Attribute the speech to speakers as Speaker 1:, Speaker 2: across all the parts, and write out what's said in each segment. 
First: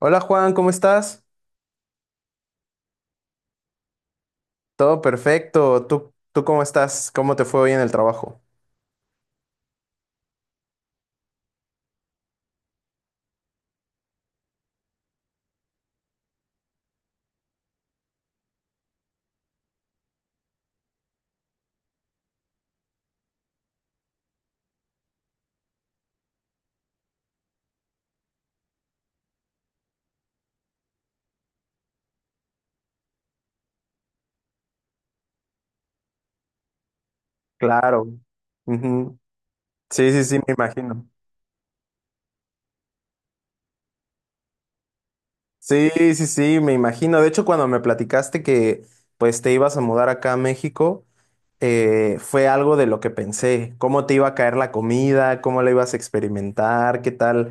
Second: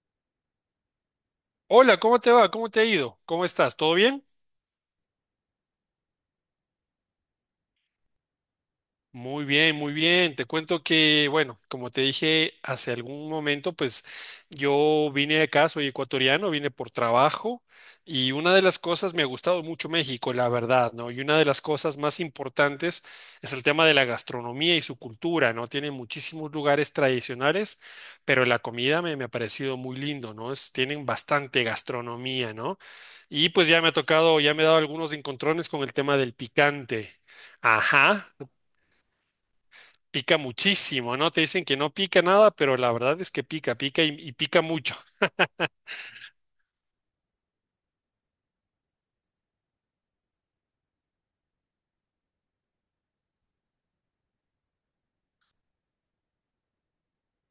Speaker 1: Hola Juan, ¿cómo estás?
Speaker 2: Hola, ¿cómo te va? ¿Cómo te ha ido? ¿Cómo estás? ¿Todo bien?
Speaker 1: Todo perfecto. ¿Tú cómo estás? ¿Cómo te fue hoy en el trabajo?
Speaker 2: Muy bien, muy bien. Te cuento que, bueno, como te dije hace algún momento, pues yo vine acá, soy ecuatoriano, vine por trabajo y una de las cosas, me ha gustado mucho México, la verdad, ¿no? Y una de las cosas más importantes es el tema de la gastronomía y su cultura, ¿no? Tiene muchísimos lugares tradicionales, pero la comida me ha parecido muy lindo, ¿no? Tienen bastante gastronomía, ¿no? Y pues ya me ha tocado, ya me he dado algunos encontrones con el tema del picante.
Speaker 1: Claro.
Speaker 2: Ajá,
Speaker 1: Ujú. Sí, sí, sí,
Speaker 2: pica
Speaker 1: me imagino.
Speaker 2: muchísimo, ¿no? Te dicen que no pica nada, pero la verdad es que pica, pica y pica mucho.
Speaker 1: Sí, sí, sí, me imagino. De hecho, cuando me platicaste que pues te ibas a mudar acá a México, fue algo de lo que pensé. ¿Cómo te iba a caer la comida? ¿Cómo la ibas a experimentar? ¿Qué tal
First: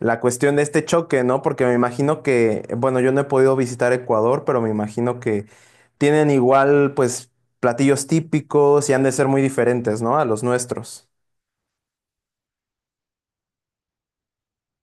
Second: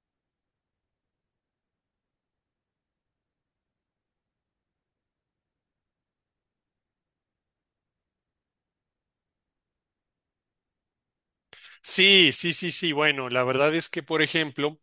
Speaker 1: la cuestión de este choque, no? Porque me imagino que, bueno, yo no he podido visitar Ecuador, pero me imagino que tienen igual pues platillos típicos y han de ser muy diferentes, ¿no? A los nuestros.
Speaker 2: Sí, sí, sí, sí. Bueno, la verdad es que, por ejemplo,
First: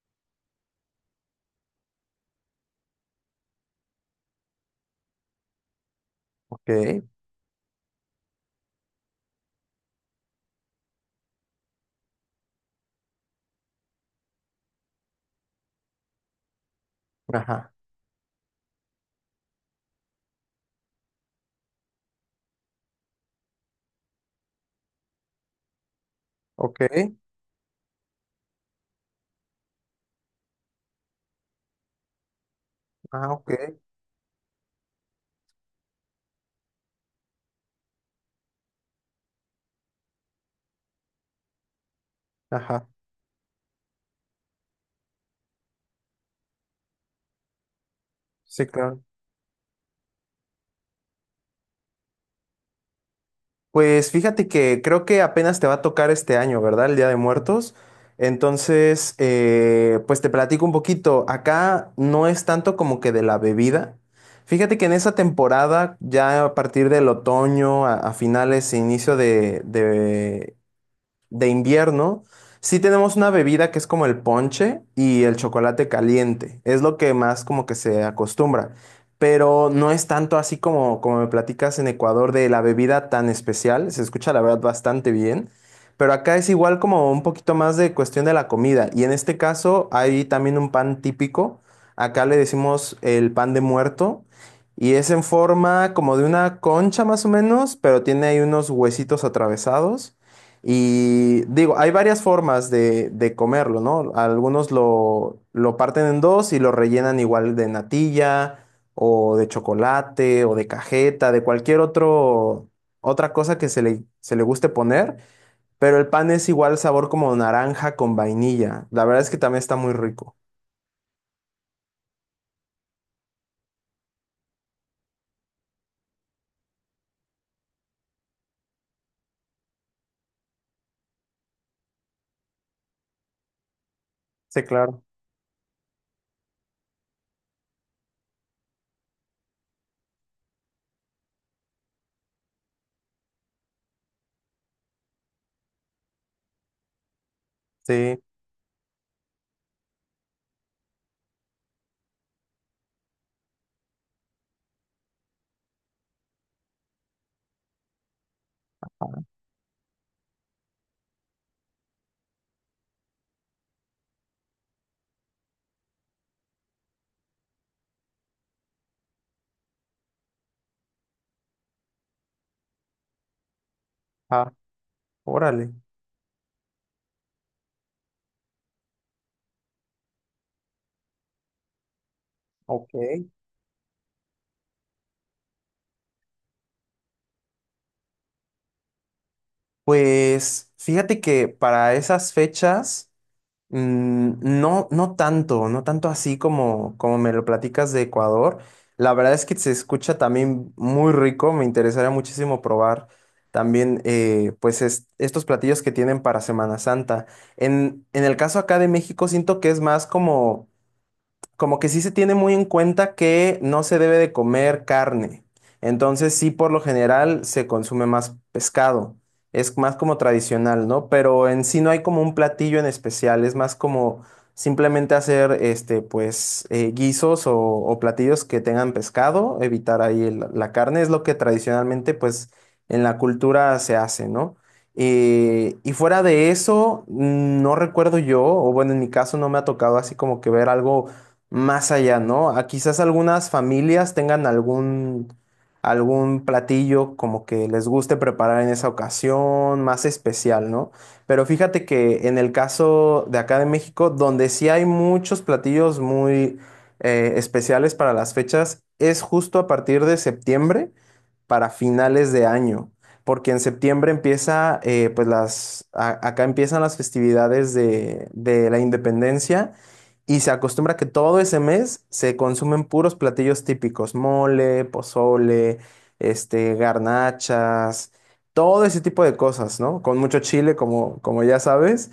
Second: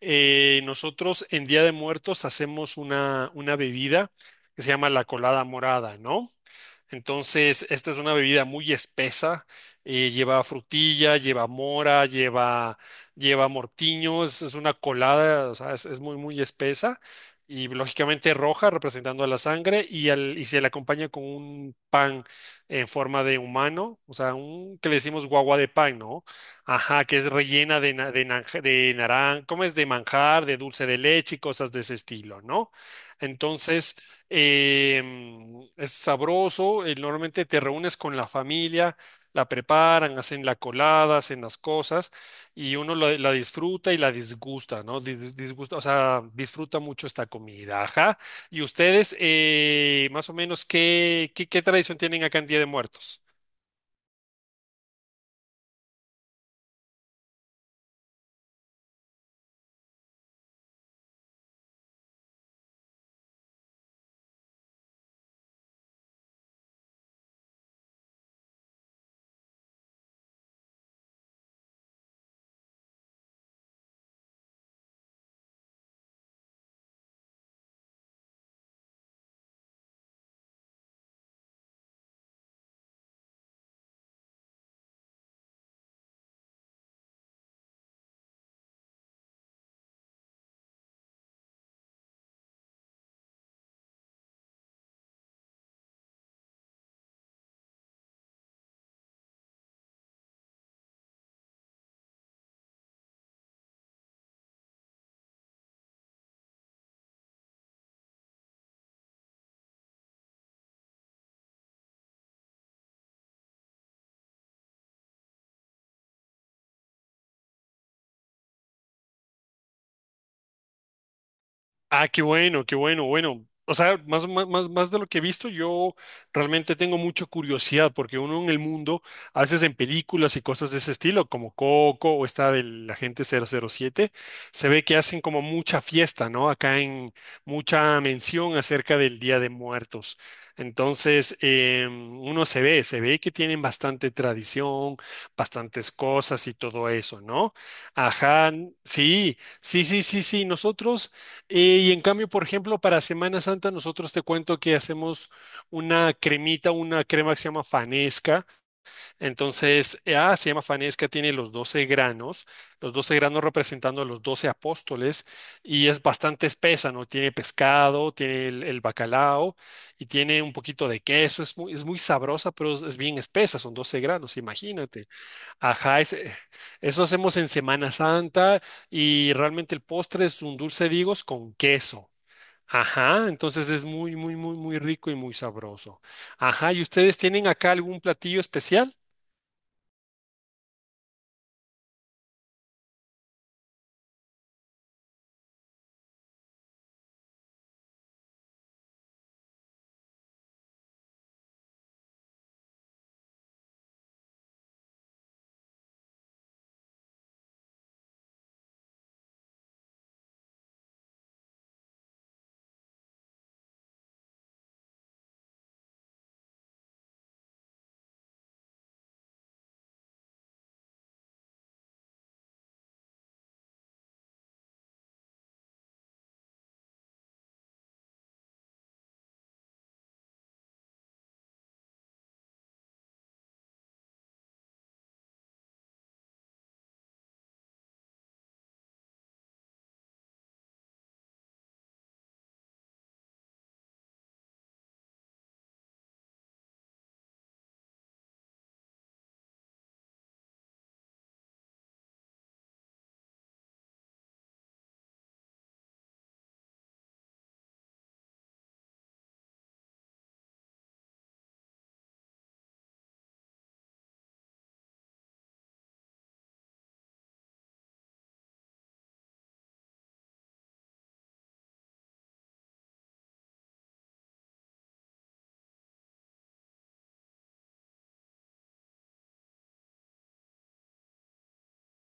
Speaker 2: nosotros en Día de Muertos hacemos una bebida que se llama la colada morada, ¿no?
Speaker 1: Ok,
Speaker 2: Entonces, esta es una bebida muy espesa. Lleva frutilla, lleva mora, lleva mortiño. Es una colada, o sea, es muy, muy espesa. Y
Speaker 1: ajá,
Speaker 2: lógicamente roja, representando a la sangre. Y se le acompaña con un pan en forma de humano, o sea, un que le decimos guagua de pan, ¿no?
Speaker 1: ok,
Speaker 2: Ajá, que es rellena de naranja, de naran- ¿cómo es? De manjar, de dulce de leche y cosas de ese estilo, ¿no?
Speaker 1: ajá, ok,
Speaker 2: Entonces eh, es sabroso, normalmente te reúnes con la familia, la preparan, hacen la colada, hacen las cosas y
Speaker 1: ajá,
Speaker 2: uno la disfruta y la disgusta, ¿no? Disgusta, o sea, disfruta mucho esta comida, ajá. ¿Y
Speaker 1: sí, claro.
Speaker 2: ustedes, más o menos, qué tradición tienen acá en Día de Muertos?
Speaker 1: Pues fíjate que creo que apenas te va a tocar este año, ¿verdad? El Día de Muertos. Entonces, pues te platico un poquito. Acá no es tanto como que de la bebida. Fíjate que en esa temporada, ya a partir del otoño, a finales, e inicio de invierno, sí tenemos una bebida que es como el ponche y el chocolate caliente. Es lo que más como que se acostumbra. Pero no es tanto así como, como me platicas en Ecuador de la bebida tan especial. Se escucha la verdad bastante bien. Pero acá es igual como un poquito más de cuestión de la comida. Y en este caso hay también un pan típico. Acá le decimos el pan de muerto. Y es en forma como de una concha más o menos, pero tiene ahí unos huesitos atravesados. Y digo, hay varias formas de comerlo, ¿no? Algunos lo parten en dos y lo rellenan igual de natilla o de chocolate o de cajeta, de cualquier otro, otra cosa que se le guste poner, pero el pan es igual sabor como naranja con vainilla. La verdad es que también está muy rico.
Speaker 2: Ah, qué bueno, bueno. O sea, más de lo que he visto, yo realmente tengo mucha curiosidad porque uno en el mundo, a veces en películas y cosas de ese estilo, como Coco o esta del Agente 007
Speaker 1: Sí,
Speaker 2: se ve que
Speaker 1: claro.
Speaker 2: hacen como mucha fiesta, ¿no? Acá en mucha mención acerca del Día de Muertos. Entonces, uno se ve que tienen bastante tradición, bastantes cosas y todo eso, ¿no?
Speaker 1: Sí.
Speaker 2: Ajá, sí, sí, sí, sí, sí, nosotros. Y en cambio, por ejemplo, para Semana Santa nosotros te cuento que hacemos una cremita, una crema que se llama Fanesca. Entonces, se llama Fanesca, tiene los 12 granos representando a los 12 apóstoles y es bastante espesa, ¿no? Tiene pescado, tiene el bacalao y tiene un poquito de queso. Es muy sabrosa, pero es bien espesa, son 12 granos,
Speaker 1: Ah,
Speaker 2: imagínate.
Speaker 1: órale.
Speaker 2: Ajá, eso hacemos en Semana Santa y realmente el postre es un dulce de higos con queso.
Speaker 1: Ok.
Speaker 2: Ajá, entonces es muy rico y muy sabroso. Ajá, ¿y ustedes tienen acá algún platillo especial?
Speaker 1: Pues fíjate que para esas fechas. No, no tanto, no tanto así como, como me lo platicas de Ecuador. La verdad es que se escucha también muy rico, me interesaría muchísimo probar también pues estos platillos que tienen para Semana Santa. En el caso acá de México siento que es más como como que sí se tiene muy en cuenta que no se debe de comer carne. Entonces sí, por lo general se consume más pescado. Es más como tradicional, ¿no? Pero en sí no hay como un platillo en especial, es más como simplemente hacer este, pues, guisos o platillos que tengan pescado, evitar ahí la carne, es lo que tradicionalmente, pues, en la cultura se hace, ¿no? Y fuera de eso, no recuerdo yo, o bueno, en mi caso no me ha tocado así como que ver algo más allá, ¿no? A quizás algunas familias tengan algún, algún platillo como que les guste preparar en esa ocasión, más especial, ¿no? Pero fíjate que en el caso de acá de México, donde sí hay muchos platillos muy especiales para las fechas, es justo a partir de septiembre para finales de año, porque en septiembre empieza, pues las, acá empiezan las festividades de la independencia y se acostumbra que todo ese mes se consumen puros platillos típicos, mole, pozole, este, garnachas, todo ese tipo de cosas, ¿no? Con mucho chile, como, como ya sabes.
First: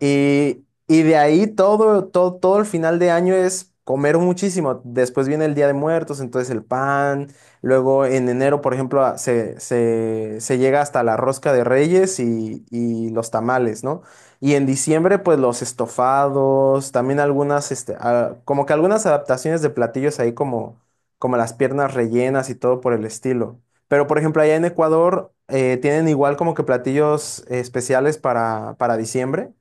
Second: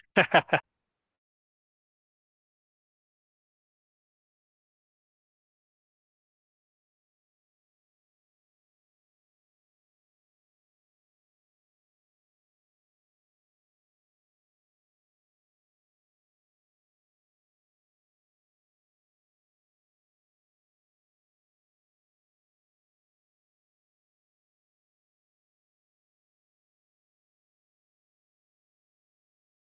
Speaker 1: Y de ahí todo, todo, todo el final de año es comer muchísimo. Después viene el Día de Muertos, entonces el pan. Luego en enero, por ejemplo, se llega hasta la rosca de Reyes y los tamales, ¿no? Y en diciembre, pues los estofados, también algunas, este, ah, como que algunas adaptaciones de platillos ahí como, como las piernas rellenas y todo por el estilo. Pero, por ejemplo, allá en Ecuador, ¿tienen igual como que platillos especiales para diciembre?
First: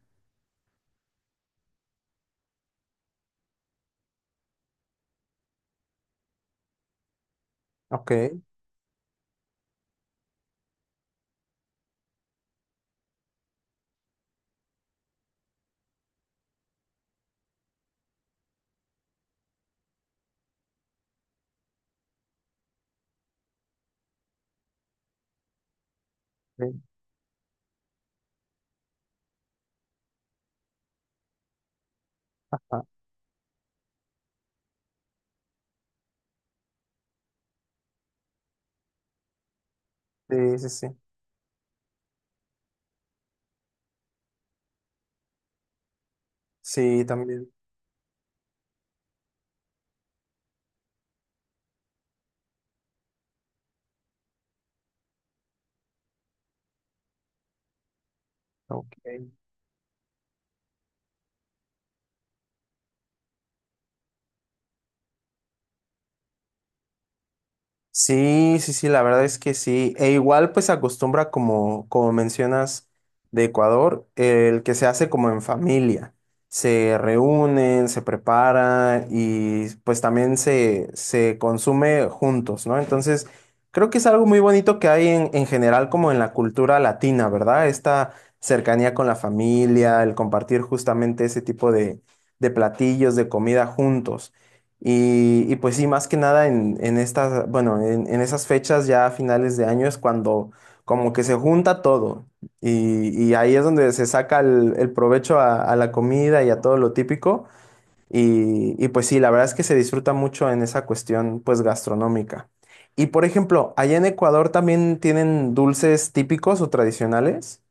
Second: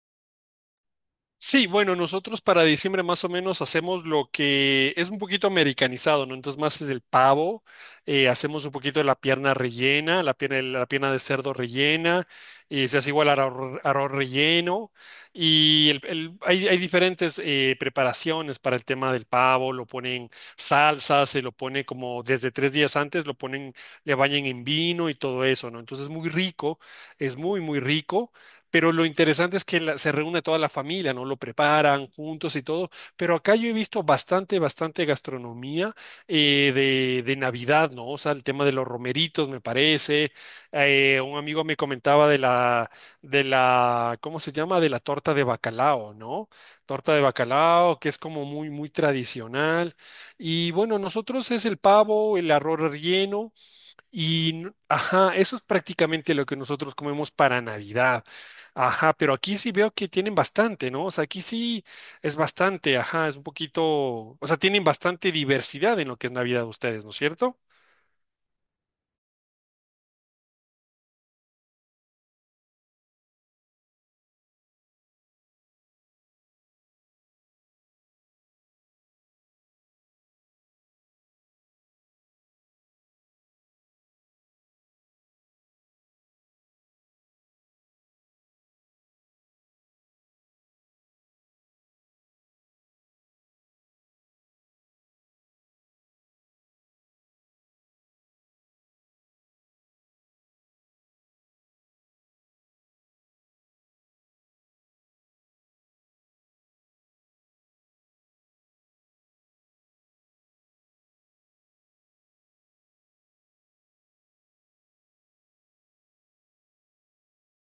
Speaker 2: Sí, bueno, nosotros para diciembre más o menos hacemos lo que es un poquito americanizado, ¿no? Entonces más es el pavo,
Speaker 1: Ok.
Speaker 2: hacemos un poquito de la pierna rellena, la pierna de cerdo rellena, y se hace igual arroz, arroz relleno, y hay, hay diferentes preparaciones para el tema del pavo, lo ponen salsa, se lo pone como desde tres días antes, lo ponen, le bañan en vino y todo eso, ¿no? Entonces es muy
Speaker 1: Sí,
Speaker 2: rico, es muy, muy rico. Pero lo interesante es que se reúne toda la familia, ¿no? Lo preparan juntos y
Speaker 1: ah,
Speaker 2: todo. Pero acá yo he visto bastante, bastante gastronomía de Navidad, ¿no? O sea, el tema de los romeritos, me parece.
Speaker 1: sí, sí, sí.
Speaker 2: Un amigo me comentaba de la, ¿cómo se llama? De la torta de bacalao, ¿no?
Speaker 1: Sí,
Speaker 2: Torta de
Speaker 1: también.
Speaker 2: bacalao, que es como muy, muy tradicional. Y bueno, nosotros es el pavo, el arroz relleno y ajá, eso es prácticamente lo que nosotros comemos para Navidad.
Speaker 1: Ok.
Speaker 2: Ajá, pero aquí sí veo que tienen bastante, ¿no? O sea, aquí sí es bastante, ajá, es un poquito, o sea, tienen bastante diversidad en lo que es Navidad ustedes, ¿no es cierto?
Speaker 1: Sí, sí, sí, la verdad es que sí. E igual pues se acostumbra como, como mencionas de Ecuador, el que se hace como en familia. Se reúnen, se prepara y pues también se consume juntos, ¿no? Entonces, creo que es algo muy bonito que hay en general como en la cultura latina, ¿verdad? Esta cercanía con la familia, el compartir justamente ese tipo de platillos, de comida juntos. Y pues sí, más que nada en, en estas, bueno, en esas fechas ya a finales de año es cuando como que se junta todo y ahí es donde se saca el provecho a la comida y a todo lo típico y pues sí, la verdad es que se disfruta mucho en esa cuestión pues gastronómica. Y por ejemplo, allá en Ecuador también tienen dulces típicos o tradicionales.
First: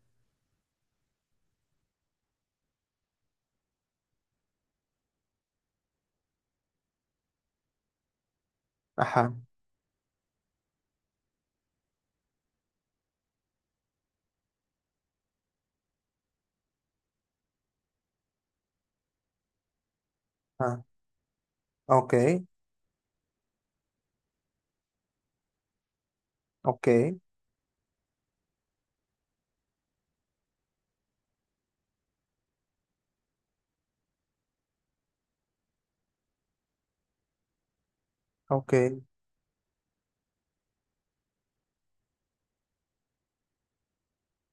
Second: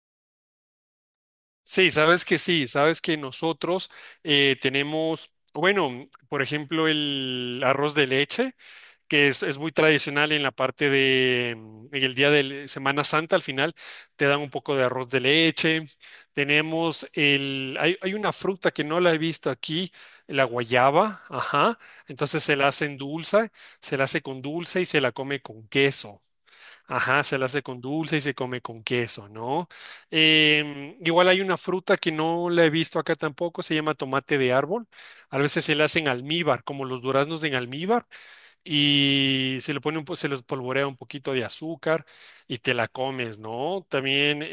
Speaker 2: Sí, sabes que nosotros tenemos, bueno, por ejemplo, el arroz de leche. Que
Speaker 1: Ajá,
Speaker 2: es muy tradicional en la parte de, en el día de Semana Santa, al final te dan un poco de arroz de leche. Tenemos el, hay una fruta que no la he visto aquí, la
Speaker 1: ah,
Speaker 2: guayaba, ajá.
Speaker 1: ok,
Speaker 2: Entonces se la hacen dulce, se la hace con dulce y se la come con queso.
Speaker 1: ok,
Speaker 2: Ajá, se la hace con dulce y se come con queso, ¿no? Igual hay una fruta que no la he visto acá tampoco, se llama tomate de árbol. A veces se la hacen almíbar, como los duraznos en almíbar
Speaker 1: ok,
Speaker 2: y se le pone se les polvorea un poquito de azúcar y te la comes, ¿no? También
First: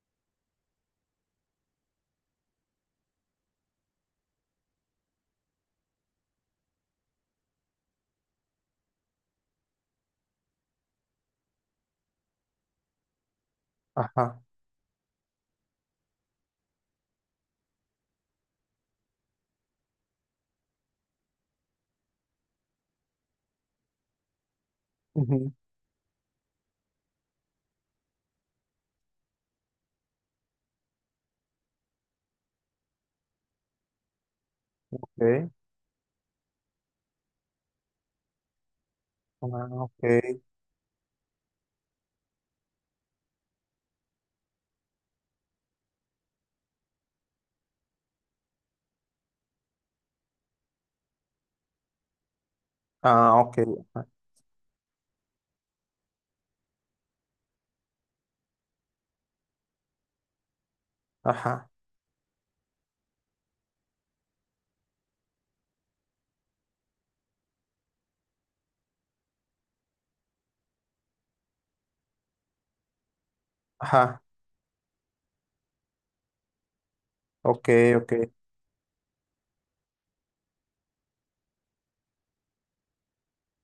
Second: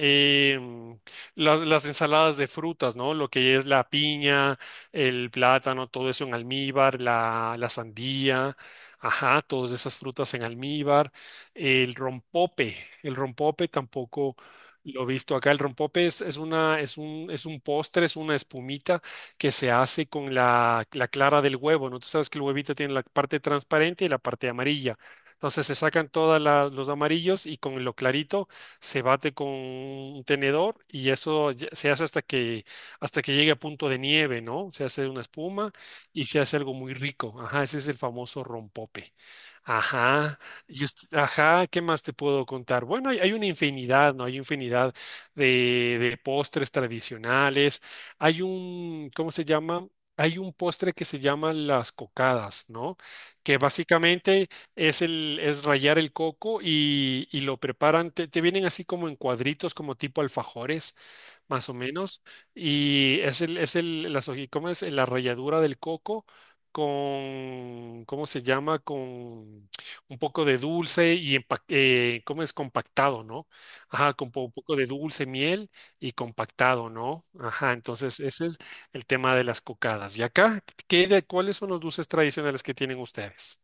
Speaker 2: em, las ensaladas de frutas, ¿no? Lo que es la piña, el plátano, todo eso en almíbar, la sandía, ajá, todas esas frutas en almíbar, el rompope, el rompope tampoco.
Speaker 1: ajá,
Speaker 2: Lo he visto acá, el rompope es un postre, es una espumita que se hace con la clara del huevo, ¿no? Tú sabes que el huevito tiene la parte transparente y la parte amarilla.
Speaker 1: ujú,
Speaker 2: Entonces se sacan todos los amarillos y con lo clarito se bate con un tenedor y se hace hasta que llegue a punto de nieve, ¿no? Se hace una
Speaker 1: ok,
Speaker 2: espuma y se hace algo muy rico. Ajá, ese es el famoso rompope.
Speaker 1: ah, ok.
Speaker 2: Ajá, ¿qué más te puedo contar? Bueno, hay una infinidad, ¿no? Hay infinidad de postres tradicionales. Hay un, ¿cómo se llama? Hay un postre que se llama las cocadas, ¿no?
Speaker 1: Ah, ok.
Speaker 2: Que
Speaker 1: Ajá,
Speaker 2: básicamente es el, es rallar el coco y lo preparan, te vienen así como en cuadritos, como tipo alfajores,
Speaker 1: ajá,
Speaker 2: más o menos, y es el, las hoji- ¿cómo es? la ralladura del coco con, ¿cómo se llama? Con un poco de dulce y empa- ¿cómo es? compactado, ¿no? Ajá,
Speaker 1: ajá,
Speaker 2: un poco de dulce, miel y compactado, ¿no?
Speaker 1: ok,
Speaker 2: Ajá,
Speaker 1: ok.
Speaker 2: entonces ese es el tema de las cocadas. ¿Y acá qué de cuáles son los dulces tradicionales que tienen ustedes?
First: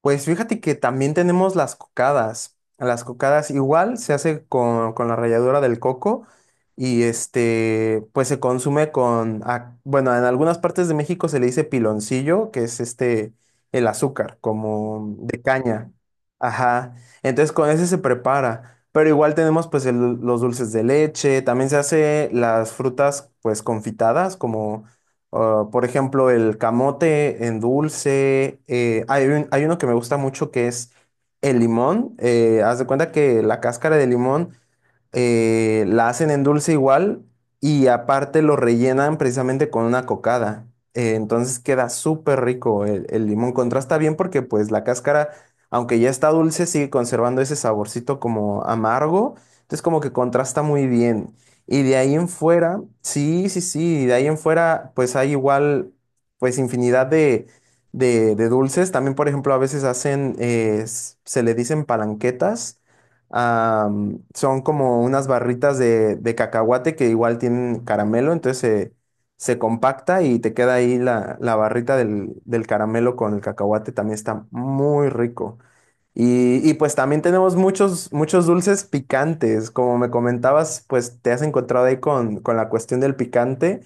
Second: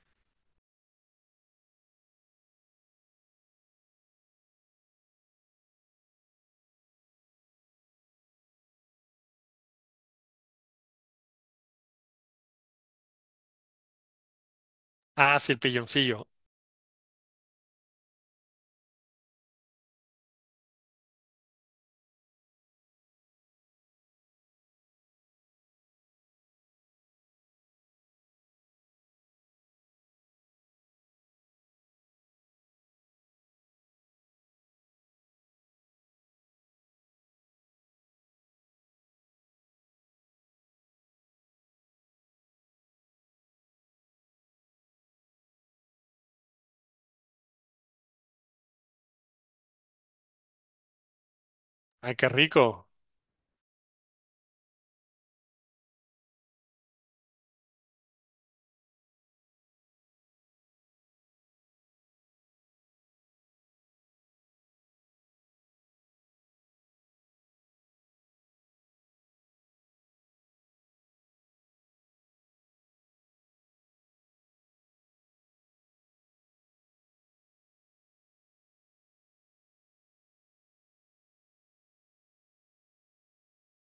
Speaker 1: Pues fíjate que también tenemos las cocadas. Las cocadas igual se hace con la ralladura del coco y este, pues se consume con, ah, bueno, en algunas partes de México se le dice piloncillo, que es este, el azúcar, como
Speaker 2: Ah,
Speaker 1: de
Speaker 2: sí, el
Speaker 1: caña.
Speaker 2: pilloncillo.
Speaker 1: Ajá. Entonces con ese se prepara. Pero igual tenemos pues los dulces de leche, también se hace las frutas pues confitadas, como. Ah, por ejemplo, el camote en dulce. Hay hay uno que me gusta mucho que es el limón. Haz de cuenta que la cáscara de limón la hacen en dulce igual y aparte lo rellenan precisamente con una cocada. Entonces queda súper rico el limón. Contrasta bien porque pues la cáscara, aunque ya está dulce, sigue conservando ese saborcito como amargo. Entonces como que contrasta muy bien. Y de ahí
Speaker 2: Ay,
Speaker 1: en
Speaker 2: qué
Speaker 1: fuera,
Speaker 2: rico.
Speaker 1: sí, sí, sí, de ahí en fuera, pues hay igual, pues infinidad de, de dulces. También, por ejemplo, a veces hacen, se le dicen palanquetas. Son como unas barritas de cacahuate que igual tienen caramelo, entonces se compacta y te queda ahí la, la barrita del, del caramelo con el cacahuate. También está muy rico. Y pues también tenemos muchos, muchos dulces picantes. Como me comentabas, pues te has encontrado ahí con la cuestión del picante.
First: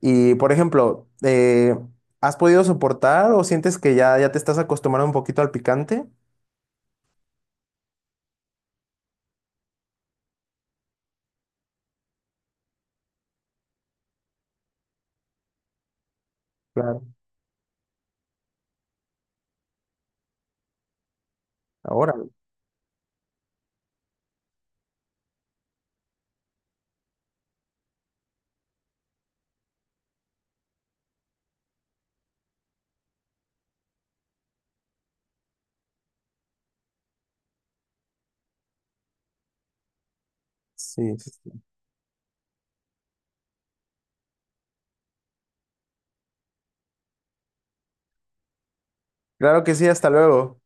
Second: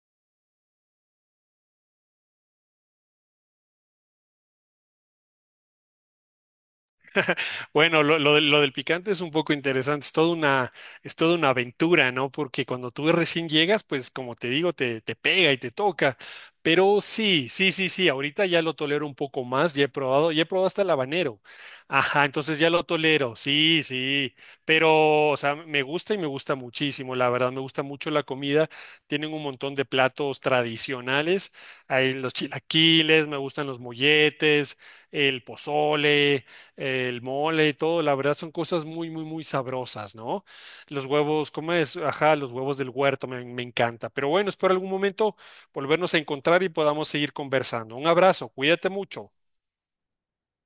Speaker 1: Y por ejemplo, ¿has podido soportar o sientes que ya, ya te estás acostumbrando un poquito al picante?
Speaker 2: Bueno, lo del picante es un poco interesante, es toda una aventura, ¿no? Porque cuando tú recién llegas, pues como te digo, te pega y te toca. Pero
Speaker 1: Claro.
Speaker 2: sí, sí, sí, sí, ahorita ya lo tolero un poco más, ya he probado hasta el habanero.
Speaker 1: Ahora,
Speaker 2: Ajá, entonces ya lo tolero, sí, sí. Pero, o sea, me gusta y me gusta muchísimo, la verdad, me gusta mucho la comida. Tienen un montón de platos tradicionales, hay los chilaquiles, me gustan los molletes, el pozole, el mole y todo, la verdad son cosas muy, muy, muy sabrosas, ¿no? Los
Speaker 1: sí. Sí,
Speaker 2: huevos,
Speaker 1: sí.
Speaker 2: ¿cómo es? Ajá, los huevos del huerto me, me encanta. Pero bueno, espero algún momento volvernos a encontrar y podamos seguir conversando. Un abrazo, cuídate mucho.
Speaker 1: Claro que sí, hasta luego.